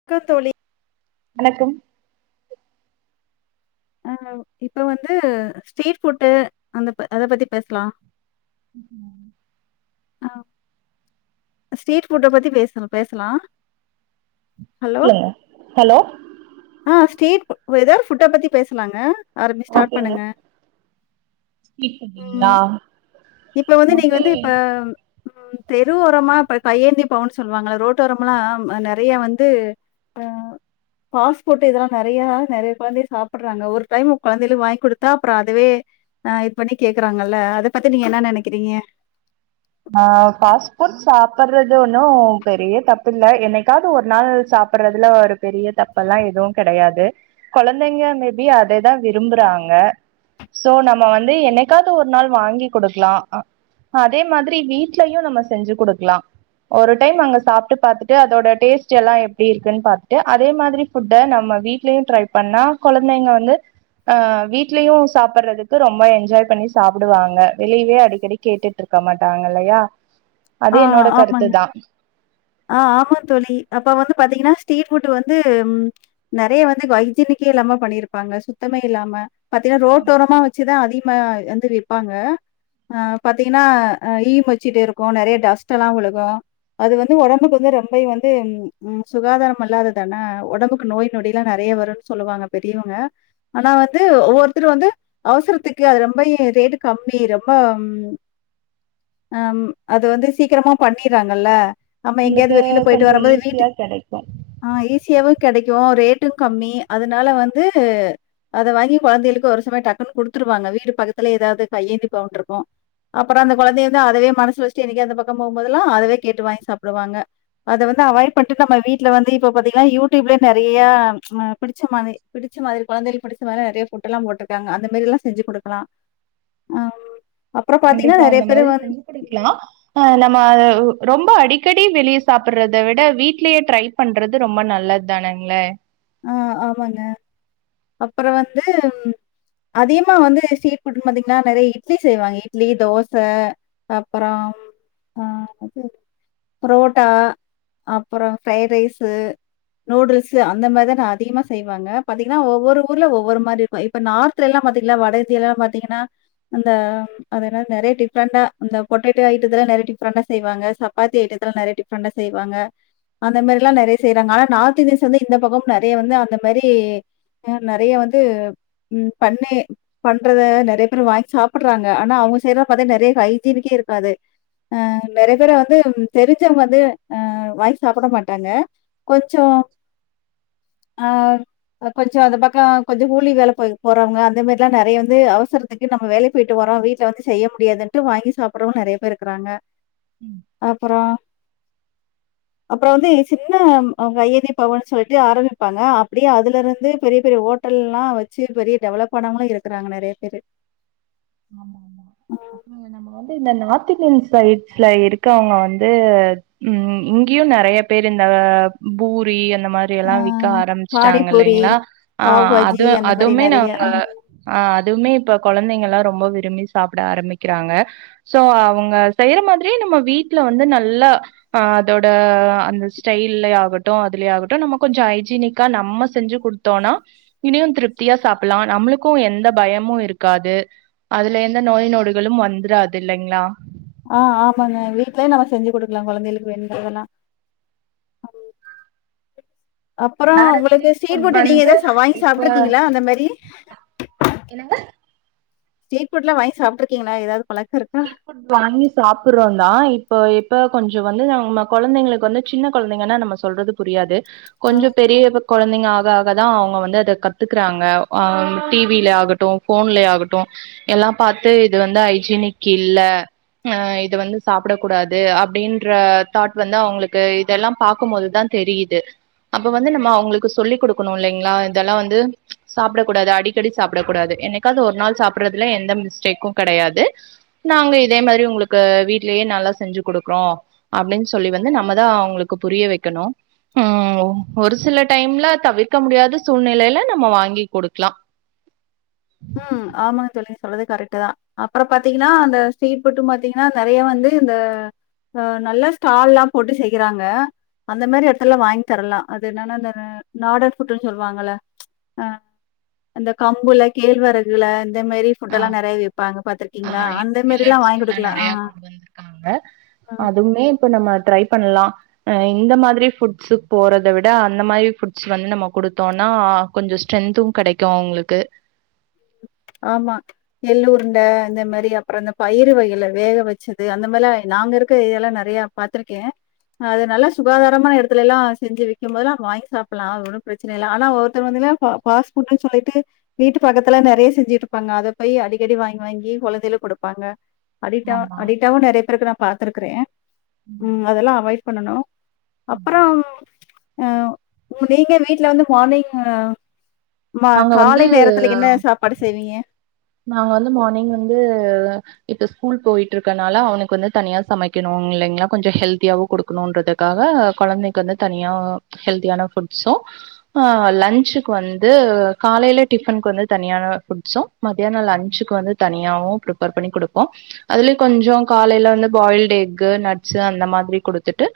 அக்கா தோழி வணக்கம் ஆஹ இப்ப வந்து ஸ்ட்ரீட் ஃபுட்டு அந்த அத பத்தி பேசலா. ஆஹ் ஸ்ட்ரீட் ஃபுட் பத்தி பேச பேசலா சொல்லுங்க ஹலோ ஸ்ட்ரீ வெதர் ஃபுட்ட பத்தி பேசலாங்க. ஆரம்பி ஸ்டார்ட் ஓகேங்க பண்ணுங்க. ஸ்வீட் பண்ணுவீங்ளா ம் இப்ப வந்து நீங்க வந்து இப்ப ம் தெரு வோரமா இப்ப கையேந்தி பவுன்னு சொல்வாங்கல்ல ரோட்டோரம்ல்லா நெறயா வந்து ஆஹ பாஸ் ஃபுட் எதோ நெறயா நெறயா கொழந்தைய சாப்பிடுறாங்க ஒரு டைம் கொழந்தைல வாங்கி குடுத்தா அப்புறோ அதுவே இது பண்ணி கேக்குறாங்கல்ல அத பத்தி த்தி நீங்க என்ன நினைக்கறீங்க. ஹ் பாஸ்புட் சாப்பிடறது ஒன்னு பெரிய தப்பு இல்ல என்னைக்காவது ஒரு நாள் சாப்பிடறதுல ஒரு பெரிய தப்பெல்லா எதுவு கெடையாது. கொழந்தைங்க மேபி அதேதா விரும்புறாங்க. சோ நம்ம வந்து என்னைக்காவது ஒரு நாள் வாங்கி குடுக்கலா. அதே மாரி தி வீட்லயு நம்ம செஞ்சு குடுக்கலா. ஒரு டைம் அங்க சாப்பிட்டு பாத்துட்டு அதோட டேஸ்ட் எல்லா எப்படி இருக்குன்னு பாத்துட்டு அதே மாரி ஃபுட்ட நம்ம வீட்லயு ட்ரை பண்ணா கொழந்தைங்க வந்து அஹ் வீட்லயு சாப்பிடறதுக்கு ரொம்ப என்ஜாய் பண்ணி சாப்பிடுவாங்க. வெளியவே அடிக்கடி கேட்டுட்டு இருக்க மாட் ட்டாங்கல்லயா. அது என்னோட கருத்துதா ஆஹ் ஆமாந் தோழி அப்ப வந்து பாத்தீங்கன்னா ஸ்ட்ரீட் ஃபுட்டு் வந்து உம் நெறயா வந்து ஹைஜீனிக்கே இல்லாம பண்ணிருப்பாங்க. சுத்தமே இல்லாம பாத்தீங்கன்னா ரோடோரமா வெச்சுதா அதி மா வந்து விப்பாங்க பாத்தீங்கன்னா ஈ மொச்சிட்டு இருக்கு நெறயா டஸ்ட் எல்லா விழுகு அது வந் து ஒடம்புக்கு வந்து ரொம்பயு வந்து உ சுகாதாரம் இல்லாததானே ஒடம்புக்கு நோய் நொடி எல்லா நெறயா வருனு சொல்வாங்க பெரியவங்க ஆனா வந்து ஒவ்வொருத்தரு வந்து அவசரத்துக்கு அது ரொம்பய் ரேட்டு கம்மி ரொம்ப ஹம் ஹம் அது வந்து சீக்கிரமா பண்ணிர்றாங்கல்ல ஆமா எங்கேயாவது நம்மளுக்கு வெளியில போயிட்டு கொஞ்சோ வரும்போது வீட்டு ஈஸியா கெடைக்கு ஆஹ் ஈஸியாவு கிடைக்கும் ரேட்டு கம்மி அதனால வந்து அத வாங்கி குழந்தைகளுக்கு ஒரு சமயம் டக்குன்னு கொடுத்துருவாங்க. வீடு பக்கத்துல ஏதாவது கையேந்தி பவண்யிருக்கும் அப்புறோ அந்த குழந்தையை வந்து அதவே மனசுல வச்சுட்டு என்னைக்கே அந்த பக்கம் போகும்போதல்லா அதவே கேட்டு வாங்கி சாப் டுவாங்க அத வந்து அவாய்ட் பண்ணிட்டு நம்ம வீட்டுல வந்து இப்ப பாத்தீங்கன்னா யூடியூப்லயே நிறையஹ ச் புடிச்ச மாதிரி புடிச்ச மாதிரி குழந்தை புடிச்ச மாதிரிய நிறைய ஃபுட் எல்லா போட்டிருக்காங்க அந்த மாதிரில்லா செஞ்சு கொடுக்கலா ஹ கண்டிப்பா அந்த மாதிரி செஞ்சு குடுக்கலா அஹ் நம்ம உ ரொம்ப அடிக்கடி வெளியே சாப்பிடுறதை விட வீட்லயே ட்ரை பண்றது ரொம்ப நல்லது தானேங்களே ஆஹ் ஆமாங்க அப்புறோ வந்து அதிகமா வந்து ஸ்ட்ரீட் ஃபுட் பாத்தீங்கன்னா நெறைய இட்லி செய்வாங்க இட்லி தோச அப்புறோ அஹ் புரோட்டா அப்புறோ ஃபிரைடு ரைஸு நூடுல்ஸ் அந்த மார்தன அதிகமா செய்வாங்க பாத்திங்னா ஒவ்வொரு ஊர்ல ஒவ்வொரு மாரி இர்க்கு இப்ப நார்த்லெலா பாத்திங்ளா வட இந்தியால பாத்தீங்கனா அந்த ம் அதென்னது நெறய டிஃப்ரெண்டா அந்த பொட்டேட்டோ ஐட்டத்தலா நெறய டிஃப்ரெண்டா செய்வாங்க சப்பாத்தி ஐட்டத்தலா நெறய டிஃப்ரெண்டா செய்வாங்க அந்த மாரிலா நறய செய்றாங்க ஆனா நார்த் இந்தியன்ஸ் வந்து இந்த பக்கம் நெறைய வந்து அந்த மாரி அ நெறைய வந்து ம் பண்ணி பண்றத நெறைய பேரு வாங் சாப்புட்றாங்க ஆனா அவுங்க செய்ற பாத்த நெறைய ஹைஜீனிக்கே இருக்காது அ நெறைய பேர வந்து ம்‌ தெரிஞ்சவுங்க வந்து அ வாங்கி சாப்புட மாட்டாங்க கொஞ்சோ ஆ கொஞ்சொ அந்த பக்கொ கொஞ்ச கூலி வேல போய போறவங்க அந்த மாரில்லா நெறைய வந்து அவசரத்துக்கு நம்ம வேலை போயிட்டு வரோ வீட்ல வந்து செய்ய முடியாதுன்ட்டு வாங்கி சாப்புடுறவ நெறைய பேர் இருக்குறாங்க ம் அப்பறோ அப்புறோ வந்து சித்னம் அ கையேந்தி பவன் சொல்ட்டு ஆரம்மிப்பாங்க அப்டியே அதுலருந்து பெரிய பெரிய ஹோட்டல்லா வச்சு பெரிய டெவலப் பானவங்களு இருக்குறாங்க நெறைய பேரு ஆமா ஆமா அப்ரோ நம்ம வந்து இந்த நாத் த்துஇந்தியன் சைட்ஸ்ல இருக்கவுங்க வந்து உம் இங்யு நெறைய பேர் இந்த அ பூரி அந் இந்த ஆ மாரியெல்லா விக்க பானிபூரி, ஆரம்மிச்ட்டாங்கள்லைங்ளா ஆ பாவ் பாஜி அது அந்த மாரி அதுவ்மே நெறைய. நாங்க ஆ அ அதுவ்மே இப்ப கொழந்தைங்கள் ரொம்ப விரும்பி சாப்புட ஆரம்மிக்கிறாங்க சோ அவுங்க செய்ற மாதிரியே நம்ம வீட்ல வந்து நல்ல அ அதோட அந்த ஸ்டைல்லெ ஆகட்டு அதுலே ஆகட்டு நம்ம கொஞ்சோ ஹைஜீனிக்கா நம்ம செஞ்சு குடுத்தோன்னா இனியு திருப்தியா சாப்புல்லா நம்மளுக்கூ எந்த பயமு இருக்காது அதுல எந்த நோய் நொடுகளும் வந்துராதில்லைங்ளா ஆ ஆமாங்க வீட்லே நம்ம செஞ்சு குடுக்லா கொழந்தைளுக்கு வேணுங்குறதெல்லா அப்பறோ உங்களுக்கு ஸ்ட்ரீட்ஃபுட்டு நீங்க எதாச்ச வாங்கி சாப்ட்ருக்கீங்களா அந்த மாரி ஸ்ரிட்ஃபுட்லா வாங்கி சாப்ட்ருக்கீங்ளா எத ஸ்ட்ரீட் ஃபுட் வாங்கி சாப்புறோந்தா இப்போ எப் ப கொஞ்சொ வந்து நம்ம கொழந்தைங்களுக் வந்து சின்ன கொழந்தைங்கனா நம்ம சொல்றது புரியாது ஆ. கொஞ்சொ பெரிய ப கொழந்தைங்க ஆக ஆக தா அவுங்க வந்து அத கத்துக்குறாங்க ஆ டி வில ஆகட்டு ஃபோன்லெ ஆகட்டு எல்லாம் பாத்து இது வந்து ஐஜீனிக் இல்ல அ இத வந்து சாப்புடக் கூடாது அப்டின்ற தாட் வந்து அவுங்களுக்கு இதெல்லா பாக்கும் போதுதா தெரியிது அப்ப வந்து நம்ம அவுங்களுக்கு சொல்லிக் குடுக்கணுல்லைங்ளா இதெல்லா வந்து சாப்டக் கூடாது அடிக்கடி சாப்டக் கூடாது என்னக்காது ஒர் நாள் சாப்புட்றதுல எந்த மிஸ்டேக்கு கெடையாது நாங்க இதே மாரி உங்ளுக்கு வீட்லெயே நல்லா செஞ்சு குடுக்றோ அப்டின் சொல்லி வந்து நம்மதா அவுங்ளுக்கு புரிய வெக்கணு உம் ஒரு சில டைம்ல தவிர்க்க முடியாத சூழ்நெலைல நம்ம வாங்கி குடுக்லா உம் ஆமாங் சொல்லுங்க சொல்றதே கரெக்ட்டு தா அப்பற பாத்தீகனா அந்த ஸ்ட்ரீட்ஃபுட்டு மாத்தீங்கனா நெறய வந்து இந்த ஆ நல்ல ஸ்டால்லா போட்டு செய்யறாங்க அந்த மாரி எட்த்தல வாங் தரலா அது என்னன்னா அ நாடர்ஃபுட்டுன் சொல்வாங்கல அ அந்த கம்புல கேழ்வரகுல இந்த மாரி ஆ ஃபுட்டெல்லா நெறைய விப்பாங்க பாத்துரு ஆ இப்ப மில்லட்‌ எல்லா நெறைய கொண்டு வந்துருக்காங்க அ அதுமே இப்ப நம்ம ட்ரை பண்லா அ இந்த மாரி ஃபுட்ஸுக் போறத விட அந்த மாரி ஃபுட்ஸ் வந்து நம்ம குடுத்தோன்னா கொஞ்சொ ஸ்ட்ரென்து கெடைக்கூ அவுங்ளுக்கு ஆமா எள்ளுஉருண்ட இந்த மாரி அப்ற இந்த பயிறு வகைல வேக வச்சது அந்த மார்லா நாங்க இருக்க ஏயால நெறைய பாத்துருக்கே அது நல்லா சுகாதாரமா எடத்துலெல்லா செஞ்சு விக்கும் போதுலா வாங்கி சாப்புல்லா ஒனு ப்ரச்சன இல்ல ஆனா ஒருத்தர் வந்துல ப ஃபாஸ்ஃபுட்டு சொல்லிட்டு வீட்டு பக்கத் துல நெறைய செஞ்சுட்ருப்பாங்க அத போய் அடிகடி வாங் வாங்கி கொழந்தைல குடுப்பாங்க அடிட்டா ஆமா அடிட்டாவு நெறைய பேருக்கு நா பாத்துருக்குறே உம் ம் அதெல்லா அவாய் பண்ணணு அப்ரோ ஆ ஒ நீங்க வீட்ல வந்து மார்னிங் ஆ ம நாங்க வந்து காலை நேரத்துல என்ன படு செய்வீங்க நாங்க வந்து மார்னிங் வந்து இப்ப ஸ்கூல் போயிட்ருக்கனால அவனுக்கு வந்து தனியா சமைக்கணு இல்லைங்ளா கொஞ்சொ ஹெல்தியாவு குடுக்கணுன்றதுக்காக கொழந்தைக்கு வந்து தனியா ஹெல்தியான ஃபுட்ஸு ஆ லன்ச்சுக்கு வந்து காலைல டிஃபன்க்கு வந்து தனியான ஃபுட்ஸு மத்யானொ லஞ்சுக்கு வந்து தனியாவு ப்ரிப்பேர் பண்ணி குடுப்போ அதுலே கொஞ்சொ காலைல வந்து பாயில்டு எக்கு நட்ஸு அந்த மாதிரி குடுத்துட்டு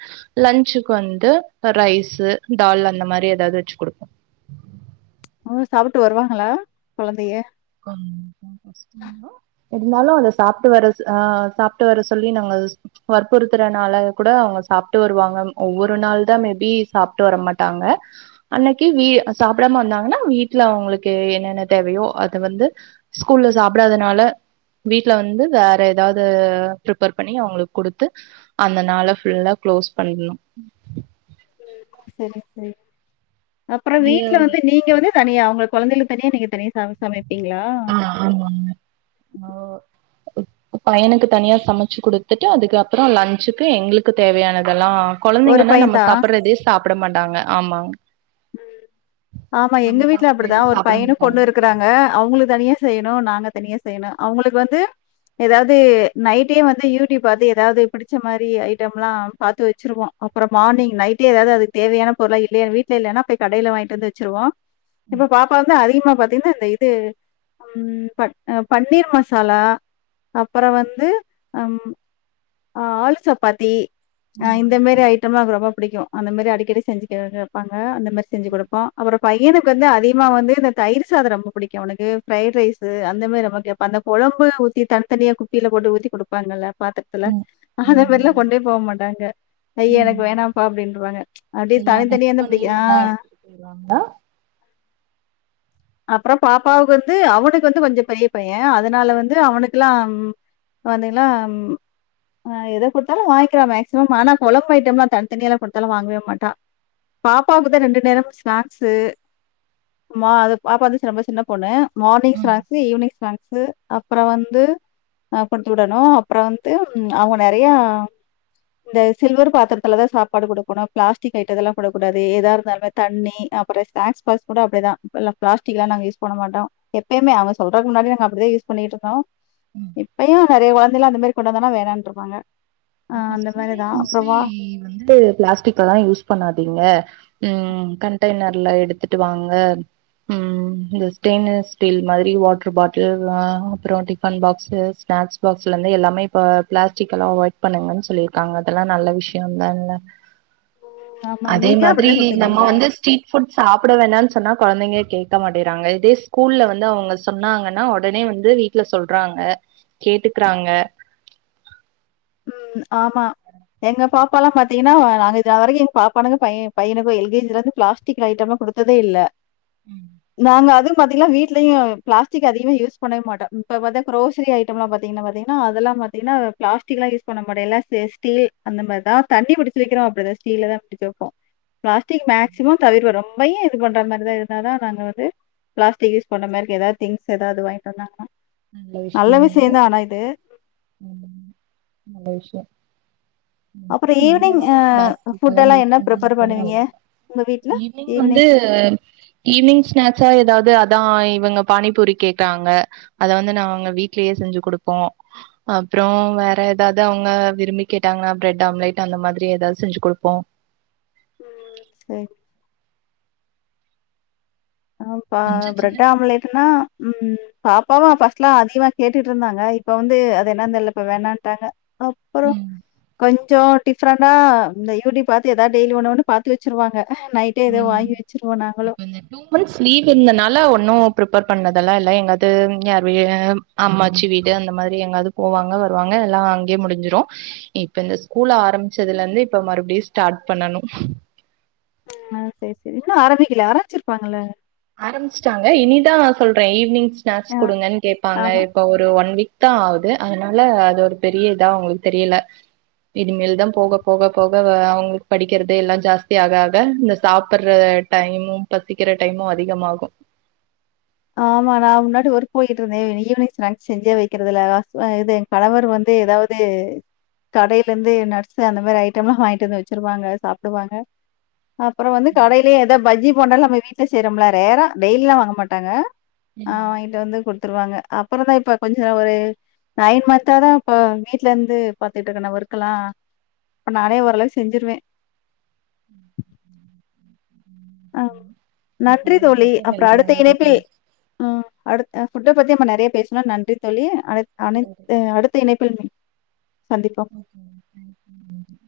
லஞ்சுக்கு வந்து ரைஸு தால் அந்த மாரி எதாது வச்சு குடுப்போ ஓ சாப்புட்டு வருவாகளா கொழந்தைய இருந்தாலு அத சாப்ட்டு வர ஆ சாப்ட்டு வர சொல்லி நாங்க வற்புறுத்துறனால கூட அவுங்க சாப்ட்டு வருவாங்க ஒவ்வொரு நாள் தா மேபி சாப்ட்டு வர மாட்டாங்க அன்னக்கி வீ சாப்டாம வந்தாங்கனா வீட்ல அவுங்களுக்கு என்னென்ன தேவயோ அ த வந்து ஸ்கூல்ல சாப்டாதனால வீட்ல வந்து வேற எதாவ்து ப்ரிப்பர் பண்ணி அவுங்களுக்கு குடுத்து அந்தனால ஃபுல்லா குளோஸ் பண்ணிடுணு சேரி சேர் அப்பறோ வீட்ல வந்து நீங்க வந்து தனியா அவங்க கொழந்தைகளுக்கு தனிய நிங்கதனிய சமைச் சமை டிங்ளா ஓ பையனுக்கு தனியா சமைச்சு குடுத்துட்டு அதுக்கப்பறோ லஞ்சுக்கு எங்களுக்கு தேவையானதெல்லா ஒரு கொழந்தைங்கன்னா நம்ம பையன்தா? சப்டுறதே சாப் பிடமட்டாங்க ஆமா ஆமா எங்க வீட்ல அப்டிதான் ஒரு சாப்ட பையனும் மாட்டாங்க பொண்ணு இருக்கிறாங்க அவங்களுக்கு தனியா செய்யணு நாங்க தனியா செய்யணு அவங்களுக்கு வந்து ஏதாவது நைட்டே வந்து யூடியூப் பாத்து எதாவது பிடிச்ச மாரி ஐட்டம்லாம் பாத்து வச்சிருவோ அப்பறோ மார்னிங் நைட்டு ஏதாவது அதுக்கு தேவையான பொருளா இல்லைய வீட் வீட்ல இல்லன்னா போய் கடைல வாங்கிட்டு வந்து வச்சுருவோ இப்ப பாப்பாவந்து அதிகம சும்மா பாத்தீங்தின்னா இந்த இது ம்ம் பன்னீர் மசாலா அப்பறோ வந்து ஆளு சப்பாத்தி ஆஹ் இந்த மேரி ஐட்டம் எல்லாம் ரொம்ப பிடிக்கூ அந்த மேரி அடிக்கடி செஞ்சு [unintelligible] பாங்க அந்த இந்த மாரி செஞ்சு கொடுப்போ அவருப் பையனுக்கு வந்து அதிகமா வந்து இந்த தயிர் சாதம் ரொம்ப பிடிக்கூ அவனுக்கு ஃப்ரைட் ரைஸு அந்த மாரி ரொம்ப கேட்பா அந்த குழம்பு ஊற்றி தனித்தனியாக குப்பியில போட்டு ஊத்தி கொடுப்பாங்கல்ல பாத்திரத்துல அந்த மாரிலா கொண்டே போக மாட்டாங்க ஐய எனக்கு வேணாம்ப்பா அப்படின்றுவாங்க ச் அப்படியே தனித்தனிய அந்த நீ ஒன்னா எடுத்துட்டு போய்டுவாங்களா அப்றோ பாப்பாவுக்கு வந்து அவனுக்கு வந்து கொஞ்சோ பெரிய பையன் அதனால வந்து அவனுக்குலா ம்ம் வந்தீங்களா ம்ம் ஆஹ எதை கொடுத்தாலு வாங்கிக்கிறான் மேக்சிமம் ஆனா கொழம்பு ஐட்டம்லாம் தனித்தனிய கொடுத்தாலும் வாங்கவே மாட்டான் பாப்பாவுக்கு தான் ரெண்டு நேரம் ஸ்நாக்ஸு ஆமா அது பாப்பா வந்து ரொம்ப சின்ன பொண்ணு மார்னி ஸ்நாக்ஸ்சு ஈவினிங் ஸ்நாக்ஸ்சு அப்பறோ வந்து [unintelligible] அப்பறோ வந்து அவுங்கநெறைய இந்த சில்வர் பாத்திரத்துல தான் சாப்பாடு கொடுக்கணு பிளாஸ்டிக் ஐட்ட இதெல்லாம் போடக்கூடது ஏதா இருந்தாலுே தண்ணி அப்பறோ ஸ்நாக்ஸ் பஸ் கூட அப்படிதான் இப்பல்ல பிளாஸ்டிக் எல்லம் நாங்க யூஸ் பண்ண மாட்டேன் எப்புமே அவுங்க சொல்றக்கு முன்னாடி நாங்க அப்டிதான் யூஸ் பண்ணிட்டு இருந்தோ இப்பயு நறைய கொழந்தைலாம் அந்த மாரி கொண்டாந்தானா வேனன்னுடிருப்வாங்க இப்ப ஸ்கூல்லய மோஸ்ட்லி வந்து பிளாஸ்டிக்லாம் யூஸ் பண்ணாதீங்க உம் கண்டெய்னர்ல எடுத்துட்டு வாங்க உம் இந்த ஸ்டெயின்லஸ் ஸ்டீல் மாதிரி வாட்டர் பாட்டில் அப்பறோ டிபன் பாக்ஸ் ஸ்நாக்ஸ் பாக்ஸ் எல்லாமே இப்ப பிளாஸ்டிக் எல்லாம் அவாய்ட் பண்ணுங்கன்னு சொல்லியிருக்காங்க அதெல்லாம் நல்ல விஷயம்தான்ல்ல ஆமா. அதே நீங்க மாதிரி அப்படிதான் குடுத்து நம்ம விடுவீங்களா? வந்து ஸ்ட்ரீட் ஃபுட் சாப்ட வேணான்னு சொ சொன்னா கொழந்தைங்க கேட்க மாட்டிறாங்க இதே ஸ்கூல்ல வந்து அவங்க சொன்னாங்கன்னா உடனே வந்து வீடல சொல்றாங்க கேட்டுக்குறாங்க உம் ஆமா எங்க பாப்பாலம் பாத்தீங்கன்னா நாங்க இதுவரைக்கூ எங்க பாப்பானுக்கூ பையன் பையனுக்கூ எல்கேஜில இருந்து பிளாஸ்டிக் ஐட்டம்லாம் கொடுத்ததே இல்ல நாங்க அதும் பாத்தீங்கன்னா வீட்டலையும் பிளஸ்டிக் அதிகம யூஸ் பண்ண மாட்டோ இப்ப பார்த்தா குரோசரி ஐட்டம் எல்லாம் பாத்தீங்கன்னா பாத்தீங்கன்னா அது எல்லாம் பாத்தீங்கன்னா பிளஸ் பிஸ்டிக்லாம் யூஸ் பண்ண மாட்டோ எல்லா ஸ்டீல் அந்த மாரிதான் தண்ணிபுடிச்சு வைகிறோ அப்டின ஸ்டில்ல தான் பிடிச்சு வைப்போ பிளாஸ்டிக் மேக்சிமம் திவிர ரொம்ப [unintelligible] நாங்க வந்து பிளாஸ்டிக் யூஸ் பண்ன மாரி திங்ஸ் ஏதாவது வாங்கிட்டு வந்தாங்கன நல்ல நல்லா விசயம்தா ஆனா இது ஆமாமா நல்ல விஷ்யோ அப்புறம் மோஸ்ட்லி முடிஞ்ச ஈவினிங் அ அளவுக்கு பிளாஸ்டிக் எல்லா ஃபுட்டெல்லாம் யூஸ் என்ன பண்ணாம ப்ரிப்பேர் இருக்கறது பண்ணுவீங்க? நல்லத்தா உங்க வீட்ல ஈவ்னிங் ஈவினிங்? வந்து ஈவ்னிங் ஸ்நாக்ஸா எதாவ்து அதா இவுங்க பானிபூரி கேட்டாங்க அத வந்து நாங்க வீட்லியே செஞ்சு குடுப்போ அப்புறோ வேற எதாவது அவுங்க விரும்பி கேட்டாங்கனா பிரெட் ஆம்லெட் அந்த மாதிரி எதாவது செஞ்சு குடுப்போ செர் ஆ பா கொஞ்ச பிரெட் சின்ன ஆம்லேட்னா ம் ம் பாப்பாவு ஃபஸ்ட்லா அதிகமா கேட்டுட்ருந்தாங்க இப்ப வந்து அது என்னான் தெர்ல இப்ப வேணாண்ட்டாங்க அப்பறோ ம் கொஞ் ச்சோ டிப்ஃரெண்டா இந்த யூடிப் பாத்து எதா டெய்லி ஒன்னு ஒன்னு பாத்து வெச்சுருவாங்க நைட்டே எதோ வாங்கி வெச்சுருவோ நாங்களு மந்த்ஸ் லீவ் இருந்தனால ஒன்னு ப்ரிபேர் பண்ணதெல்லா இல்ல எங்காது யார் வீ அம்மாச்சி வீடு அந்த மாதிரி எங்காவ்து போவாங்க வருவாங்க எல்லா அங்யே முடிஞ்சிரு இப்ப இந்த ஸ்கூல் ஆரம்பிச்சதுலந்து இப்ப மறுபடியு ஸ்டாட் பண்ணணு ஆஹ் செரி செரி இன்னு ஆரம்பிக்கல ஆரம்பிச்சிருப்பாங்கல்ல ஆரம்ச்சிட்டாங்க இனிதா சொல்றே ஈவினிங் ஸ்நாக்ஸ் ஆ குடுங்கன் கேப்பாங்க ஆமா இப்ப ஒரு ஒன் வீக் த்தா ஆவுது அதனால அது ஒரு பெரிய இதா அவுங்களுக் தெரியல இனிமேல் தா போக போக போக வ அவுங்களுக் படிக்கறது எல்லா ஜாஸ்தி ஆக ஆக இந்த சாப்பட்ற டைமும் பசிக்கிற டைமு அதிகமாகு ஆமா நா முன்னாடி ஒர்க் போயிக்கிட்ருந்தே ஈவ் ஈவினிங் ஸ்நாக்ஸ் செஞ்சே வெக்கிறதுல்ல வஸ் வ இது எங் கணவர் வந்து எதாவது கடையிலந்து நட்ஸ் அந்த மாரி ஐட்டம்லா வாய்ங்ட்டு வந்து வெச்சிருவாங்க சாப்டுவாங்க அப்புறோ வந்து கடைலயே எதா பஜ்ஜிப் போண்டாலா நம் வீட்ல சேய்றோம்ல ரேரா டெய்லா வாங்க மாட் ட்டாங்க‌‌ ஆஹ் வாய்ங்ட்டு வந்து குடுத்துருவாங்க அப்பறந்தா இப்ப கொஞ்சோ ஒரு நைன் மன்த்தாதா இப்ப வீட்லந்து பாத்துட்ருக்கனா ஒர்க் எல்லா இப்ப நானே ஓரளவுக் செஞ்சிருவே ஆவ் நன்றி தோழி அப்பற அடுத்த இணைப்பில் உம் அடுத் அ ஃபுட்ட பத்தி நம்ம நெறைய பேசுனோ நன்றி தோழி அழைத் அனைத்து அடுத்த இணைப்பில் மீ ஓகே [unintelligible] தேங்க் யூ நன்றி